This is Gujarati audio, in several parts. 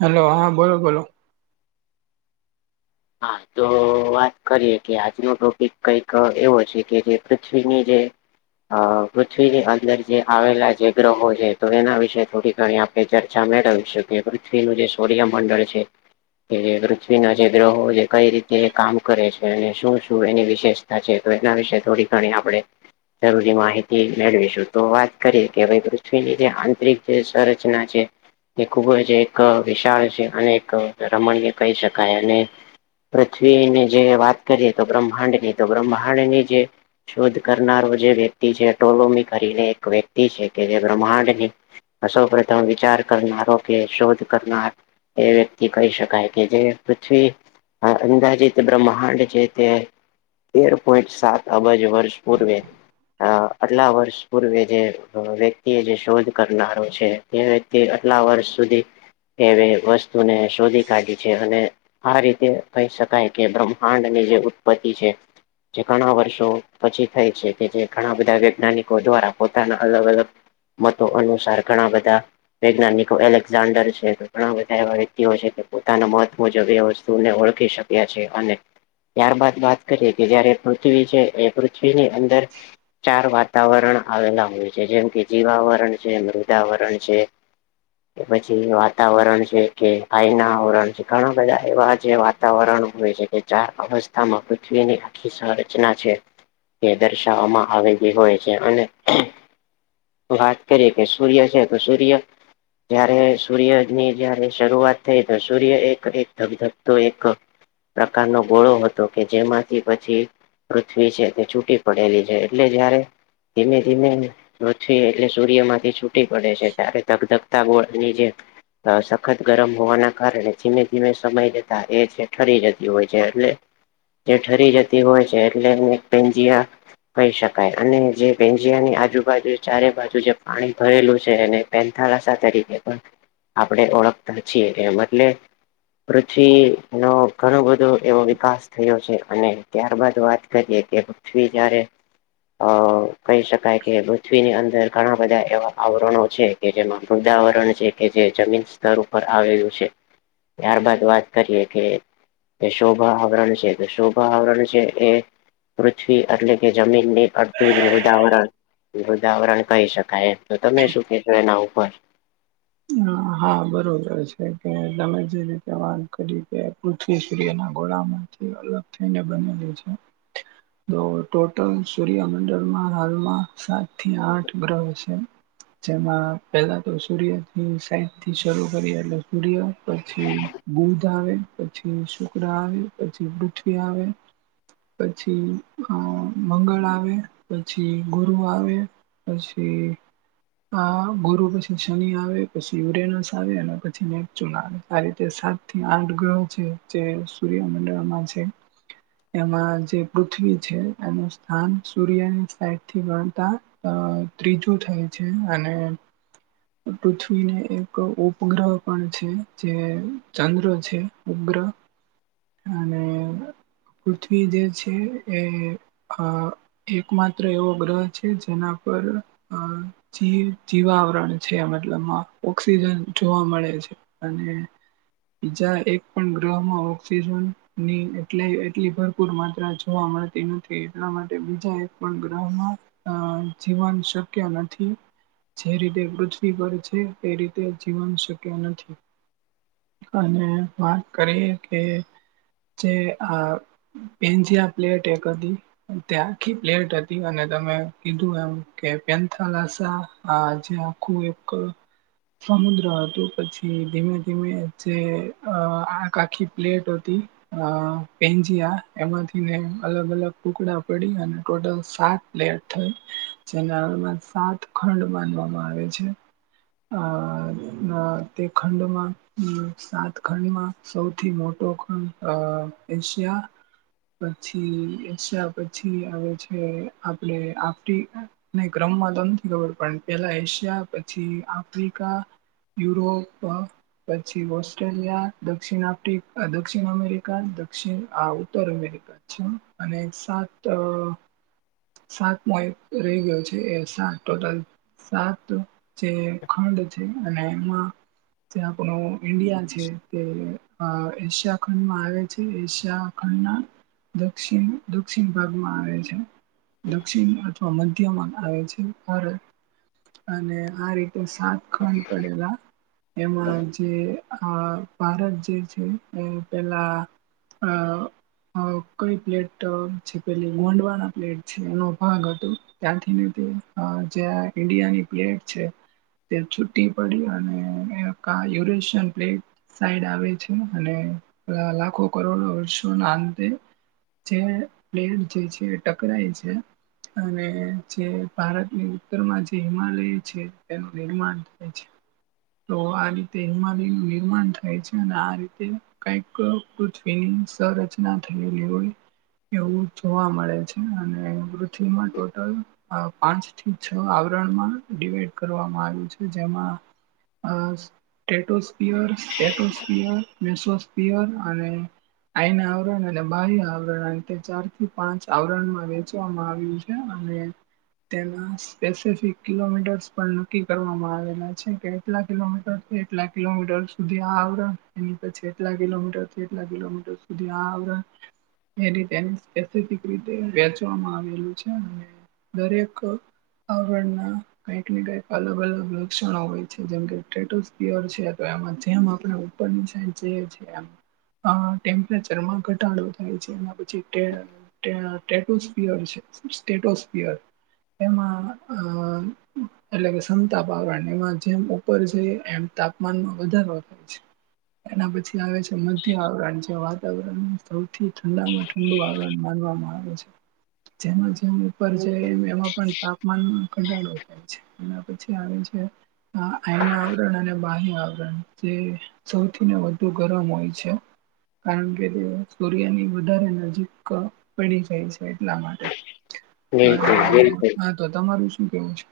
હલો હા બોલો બોલો. હા તો વાત કરીએ કે આજનો ટોપિક કઈક એવો છે કે જે પૃથ્વીની જે અ પૃથ્વીની અંદર જે આવેલા જે ગ્રહો છે તો એના વિશે થોડી ઘણી આપ પે ચર્ચા મેળવી શકીએ પૃથ્વીનું જે સૂર્યમંડળ છે કે પૃથ્વીના જે ગ્રહો જે કઈ રીતે કામ કરે છે અને શું શું એની વિશેષતા છે તો એના વિશે થોડી ઘણી આપણે જરૂરી માહિતી મેળવીશું. તો વાત કરીએ કે ભાઈ પૃથ્વીની જે આંતરિક જે સંરચના છે. એ ખુબજ એક વિશાળ છે અને એક રમણીય કહી શકાય અને. પૃથ્વીની જે વાત કરીએ તો બ્રહ્માંડની તો બ્રહ્માંડની જે શોધ કરનારો જે વ્યક્તિ છે ટોલોમી કરીને એક વ્યક્તિ છે કે જે બ્રહ્માંડની આ સૌ પ્રથમ વિચાર કરનારો કે શોધ કરનાર એ વ્યક્તિ કહી શકાય કે જે પૃથ્વી. અંદાજીત બ્રહ્માંડ છે તે તેર પોઈન્ટ સાત. અબજ વર્ષ પૂર્વે. અ આટલા વર્ષ પૂર્વે જે વ્યક્તિ એ જે શોધ કરનારો છે. એ વ્યક્તિ આટલા વર્ષ સુધી એવી વસ્તુને શોધી કાઢી છે અને. આ રીતે કહી શકાય કે બ્રહ્માંડ ની જે ઉત્પત્તિ છે. જે ઘણા વર્ષો પછી થાય છે કે જે ઘણા બધા વૈજ્ઞાનિકો દ્વારા પોતાના અલગ અલગ. મતો અનુસાર ઘણા બધા. વૈજ્ઞાનિકો એલેક્ઝાન્ડર છે ઘણા બધા એવા વ્યક્તિઓ છે પોતાના મત મુજબ એવ છે. વતુને ઓળખી શક્યા છે અને. ત્યારબાદ વાત કરીએ કે જયારે પૃથ્વી છે એ પૃથ્વીની અંદર. ચાર વાતાવરણ આવેલા હોય છે જેમ કે જીવાવરણ છે મૃદાવરણ છે. કે પછી વાતાવરણ છે કે આયના આવરણ છે ઘણા બધા એવા. જે વાતાવરણ હોય છે કે ચાર અવસ્થામાં પૃથ્વીની આખી સંરચના છે. તે દર્શાવવામાં આવેલી હોય છે અને. વાત કરીએ કે સૂર્ય છે તો સૂર્ય. જય્યારે સૂર્ય ની જયારે શરૂઆત થઈ તો સૂર્ય એક એક ધકધક. તો એક પ્રકારનો ગોળો હતો કે જેમાંથી પછી. પૃથ્વી છે તે છૂટી પડેલી છે એટલે જયારે. ધીમે ધીમે પૃથ્વી એટલે સૂર્ય માંથી છૂટી પડે છે ત્યારે ધક ધક. તા ગોળની જે સખત ગરમ હોવાના કારણે ધીમે ધીમે સમય જ. એ છે ઠરી જતી હોય છે એટલે. જે ઠરી જતી હોય છે એટલે પેજીયા. કહી શકાય અને જે ભેંજીયાની આજુબાજુ ચારે બાજુ જે પાણી ભરેલું છે એને. પેથ તરીકે પણ આપણે ઓળખતા છીએ એમ એટલે. પછી નો ઘણો બધો એવો વિકાસ થયો છે અને ત્યારબાદ વાત કરીએે કે. પૃથ્વી જારે અ કહી શકાય કે પૃથ્વીની અંદર. ઘણા બધા એવા આવરણો છે કે જેમાં વૃદાવરણ છે કે જે જમીન સ્તર ઉપર આવેલું છે. ત્યાર બાદ વાત કરીએ કે. એ શુભ આવરણ છે શુભ આવરણ છે એ. પૃથ્વી એટલે કે જમીનની અડધું જ વૃદાવરણ વૃદાવરણ કહી શકાય. તો તમે શું કેશો એના ઉપર. હા હા બરોબર છે કે તમે જે રીતે વાત કરી કે. પૃથ્વી સૂર્યના ઘોળા માંથી અલગ થઈને બનેલું છે. તો ટોટલ સૂર્યમંડળમાં હાલમાં સાત થી આઠ ગ્રહ છે. જેમાં પેલા તો સૂર્ય. સાઈ થી શરૂ કરીએ એટલે સૂર્ય પછી બુધ આવે. પછી શુક્ર આવે પછી પૃથ્વી આવે. પછી અ મંગળ આવે પછી ગુરુ આવે. પછી આ ગુરુ પછી શનિ આવે. પછી યુરેનસ આવે અને પછી નેચુ ના આવે આ રીતે સાત થી આઠ ગ્રહો છે. જે સૂર્યમંડળમાં છે. એમાં જે પૃથ્વી છે એનું સ્થાન સૂર્યની સાઈડ થી ગણતા. અ ત્રીજું થાય છે અને પૃથ્વી. એને એક ઉપગ્રહ પણ છે જે ચંદ્ર છે ઉપગ્રહ. અને પૃથ્વી જે છે એ આ એક માત્ર એવો ગ્રહ છે જેના પર અ જી જીવાવરણ છે મતલબ. ઓક્સિજન જોવા મળે છે અને. બીજા એક પણ ગ્રહમાં ઓક્સિજન ની એટલે એટલી ભર. ુર માત્રા જોવા મળતી નથી એટલા માટે બીજા એક પણ ગ્રહમાં. અ જીવન શક્ય નથી જે રીતે પૃથ્વી પર છે. એ રીતે જીવન શક્ય નથી. અને વાત કરીએ કે જે આ ભેન્ઝિયા પ્લેટ એ કદી ત્યાં આખી પ્લેટ હતી અને તમે કીધું એમ કે પેથલાસા આ જ્યાં કોઈ એક સમુદ્ર હતું પછી ધીમે ધીમે જે આ આખી પ્લેટ હતી અ પેન્જીયા એમાંથી ને અલગ અલગ ટુકડા પડી અને ટોટલ સાત જે થઈ જેના સાત ખંડ માનવામાં આવે છે. આ અ તે ખંડમાં સાત ખંડમાં સૌથી મોટો ખંડ એશિયા પછી પછી આવે છે આપણે આ ક્રમમાં તો નથી ખબર પણ પેલા એશિયા પછી આફ્રિકા યુરોપ પછી ઓસ્ટ્રેલિયા દક્ષિણ આફ્ર દક્ષિણ અમેરિકા દક્ષિણ આ ઉત્તર અમેરિકા અચ્છા અને સાત સાત મો એક રહી ગયો છે એ સાત ટોટલ સાત જે ખંડ છે અને એમાં જે આપનું ઈન્ડિયા છે તે માં એશિયા ખંડ માં આવે છે એશિયા ખંડના દક્ષિણ દક્ષિણ ભાગમાં આવે છે. દક્ષિણ અથવા મધ્યમાંન આવે છે અને આ રીતે તો સાત ખંડ પડેલા એમાં જે આ ભારત જે છે એ પેલા અ અ કઈ પ્લેટ જે પેલી ગોંડવાના પ્લેટ છે એનો ભાગ હતો. ત્યાંથી જે ઇન્ડિયાની પ્લેયર છે. ત્યાં છુટી પડી અને યુરેશિયન પ્લેટ સાઈડ આવે છે અને લાખો કરોડો વર્ષો ના અંતે જે પ્લેડ જે છે ટકરાય છે. અને જે ભારતની ઉત્તરમાં જે હિમાલય છે. એનું નિર્માણ થાય છે. તો આ રીતે હિમાલયનું નિર્માણ થાય છે અને આ રીતે કઈક પૃથ્વીની સંરચના થયેલી હોય એવું જોવા મળે છે અને પૃથ્વીમાં ટોટલ પાંચ થી છ આવરણમાં ડિવાઈડ કરવામાં આવ્યું છે જેમાં [unintelligible] [unintelligible] અને આઈના આવરણ અને બાહ્ય આવરણ અ ચાર થી પાંચ આવરણમાં વેચવામાં આવ્યું છે. અને તેના સ્પેસિફિક કિલોમીટર્સ પણ નક્કી કરવામાં આવેલા છે કેટલા કિલોમીટરથી એટલા કિલોમીટર સુધી આ આવણ એની પછી એટલા કિલોમીટરથી એટલા કિલોમીટર સુધી આ આવરણને એ રીતે સ્ફેસિક રીતે વેચવામાં આવેલું છે. દરેક આવરણના કઈ ને કંઈક અલગ અલગ લક્ષણો હોય છે જેમ કે [unintelligible] છે તો એમાં જેમ આપણે. પણ જે છે આમ. આ ટેમ્પરેચરમાં ઘટાડો થાય છે. એના પછી ટે ટેટોસ્પિયર છે સેટોસ્પિયર એમાં અ એટલે કે સમતાપ આવરણ એમાં જેમ ઉપર છેઈ એમ તાપમાનમાં વધારો એના પછી આવે છે મધ્ય આવરણ જે વાતાવરણ સૌથી ઠંડામાં ઠંડુ આવરણ માનવામાં આવે છે. જેમાં જેમ ઉપર જ એમ એમાં પણ તાપમાનમાં ઘટાડો થાય છે. એના પછી આવે છે [unintelligible] આવરણ અને બાહ્ય આવરણ. તે સૌથી ને વધુ ગરમ હોય છે. કારણ કે તે સૂર્યની વધારે નજીક પડી જાય છે એટલા માટે. હા, બિલકુલ હા, બિલકુલ હા તો તમારું શું કેવું છે?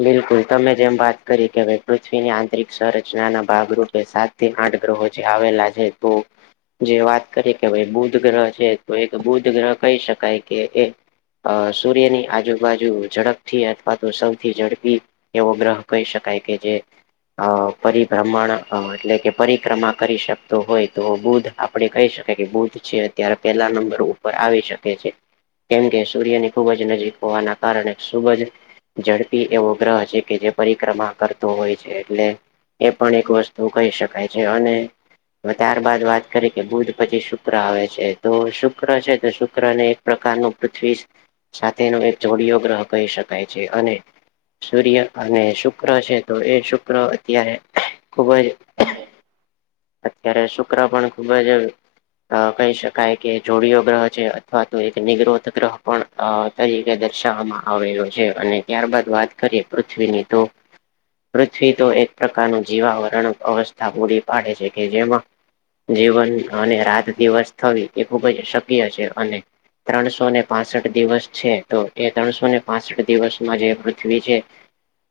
બિલકુલ. તમે જેમ વાત કરી કે હવે પૃથ્વીની આંતરિક સંરચનાના ભાગરૂપે સાત તે આઠ ગ્રહો જે આવેલા છે તો જે વાત કરી કે ભાઈ બુધ ગ્રહ છે, તો એક બુધ ગ્રહ કહી શકાય કે એ અહ સૂર્યની આજુ-બાજુ ઝડપથી અથવા તો સૌ થી ઝડપી એવો ગ્રહ કહી શકાય કે જે અહ પરિભ્રમણ અહ એટલે કે પરિક્રમા કરી શકતો હોય તો બુધ આપણે કહી શકીએ કે બુધ છે એ અત્યારે પેલા નંબર ઉપર આવી શકે છે. કેમ કે સૂર્યની ખુબ જ નજીક હોવાના કારણે સૂરજ ઝડપી એવો ગ્રહ છે કે જે પરિક્રમા કરતો હોય છે એટલે એ પણ એક વસ્તુ કહી શકાય છે. અને હવે ત્યારબાદ વાત કરી કે બુધ પછી શુક્ર આવે છે, તો શુક્ર છે તો શુક્રને પ્રકારનું પૃથ્વી સાથેનો એક જોડિયો ગ્રહ કહી શકાય છે. અને સૂર્ય અને શુક્ર છે, તો એ શુક્ર અત્યારે ખુબજ [inaudible] અત્યારે શુક્ર પણ ખુબ જ અહ કહી શકાય કે જોડિયો ગ્રહ છે. અથવા તો એક નિગરોધ ગ્રહ પણ અહ તરીકે દર્શાવવામાં આવેલો છે. અને ત્યારબાદ વાત કરીએ પૃથ્વીની તો પૃથ્વી તો એક પ્રકારનું જીવાવરણ અવસ્થા પૂરી પાડે છે, કે જેમાં જીવન અને રાત દિવસ થવી એ ખુબ જ શક્ય છે અને ત્રણસો ને પાસઠ દિવસ છે તો એ ત્રણસો ને પાસઠ દિવસમાં જે પૃથ્વી છે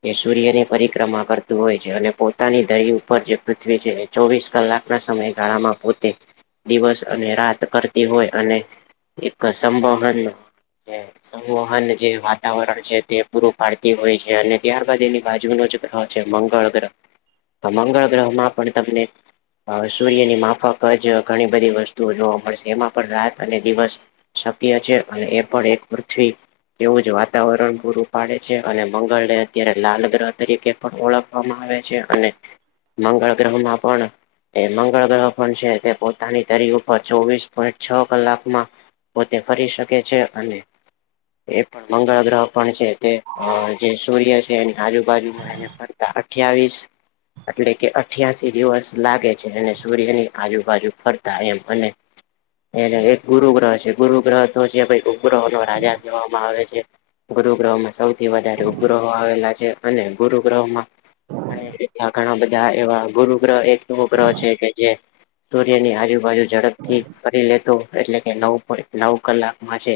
એ સૂર્ય ની પરિક્રમા કરતું હોય છે અને પોતાની ધરી ઉપર જે પૃથ્વી છે એ ચોવીસ કલાકના સમયગાળામાં પોતે દિવસ અને રાત કરતી હોય અને એક સંભવનહર નો ને સંવહન જે વાતાવરણ છે તે પૂરું પાડતી હોય છે અને ત્યારબાદ એની બાજુ નો જ ગ્રહ છે મંગળ ગ્રહ. મંગળ ગ્રહમાં પણ તમને સૂર્યની માફક જ ઘણી બધી વસ્તુઓ જોવા મળશે એમાં પણ રાત અને દિવસ શક્ય છે અને એ પણ એક પૃથ્વી એવું જ વાતાવરણ પૂરું પાડે છે અને મંગળ ને અત્યારે લાલ ગ્રહ તરીકે પણ ઓળખવામાં આવે છે અને મંગળ ગ્રહમાં પણ એ મંગળ ગ્રહ પણ છે તે પોતાની ધરી ઉપર ચોવીસ પોઈન્ટ છ કલાકમાં પોતે ફરી શકે છે અને એ પણ મંગળ ગ્રહ પણ છે તે અ જે સૂર્ય એની આજુબાજુમાં એને ફરતા અઠ્યાવીસ એટલે કે અઠ્યાસી દિવસ લાગે. અને સૂર્યની આજુબાજુ ફરતા એમ અને એને એક ગુરુ ગ્રહ છે ગુરુ ગ્રહ તો જે ભઈ ઉપગ્રહો નો રાજા કહેવામાં આવે છે ગુરુ ગ્રહોમાં સૌથી વધારે ઉપગ્રહો આવેલા છે. અને ગુરુ ગ્રહમાં આપડે આ ઘણા બધા એવા ગુરુ ગ્રહ એક ગ્રહ છે કે જે સૂર્યની આજુબાજુ ઝડપથી કરી લેતો એટલે કે નવ પર નવ કલાકમાં છે.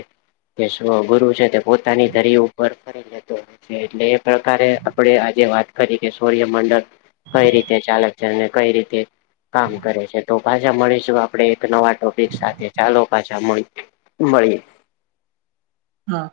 કે [inaudible] ગુરુ છે તે પોતાની ધરી ઉપર યે તો એટલે એ પ્રકારે આપણે આજે વાત કરી કે સૂર્યમંડળ કંઈ રીતે ચાલક છે, અને કંઈ રીતે કામ કરે છે. તો પાછા મળીશું આપણે એક નવા ટોપિક સાથે. ચાલો પાછા [unintelligible] મળીએ. હા.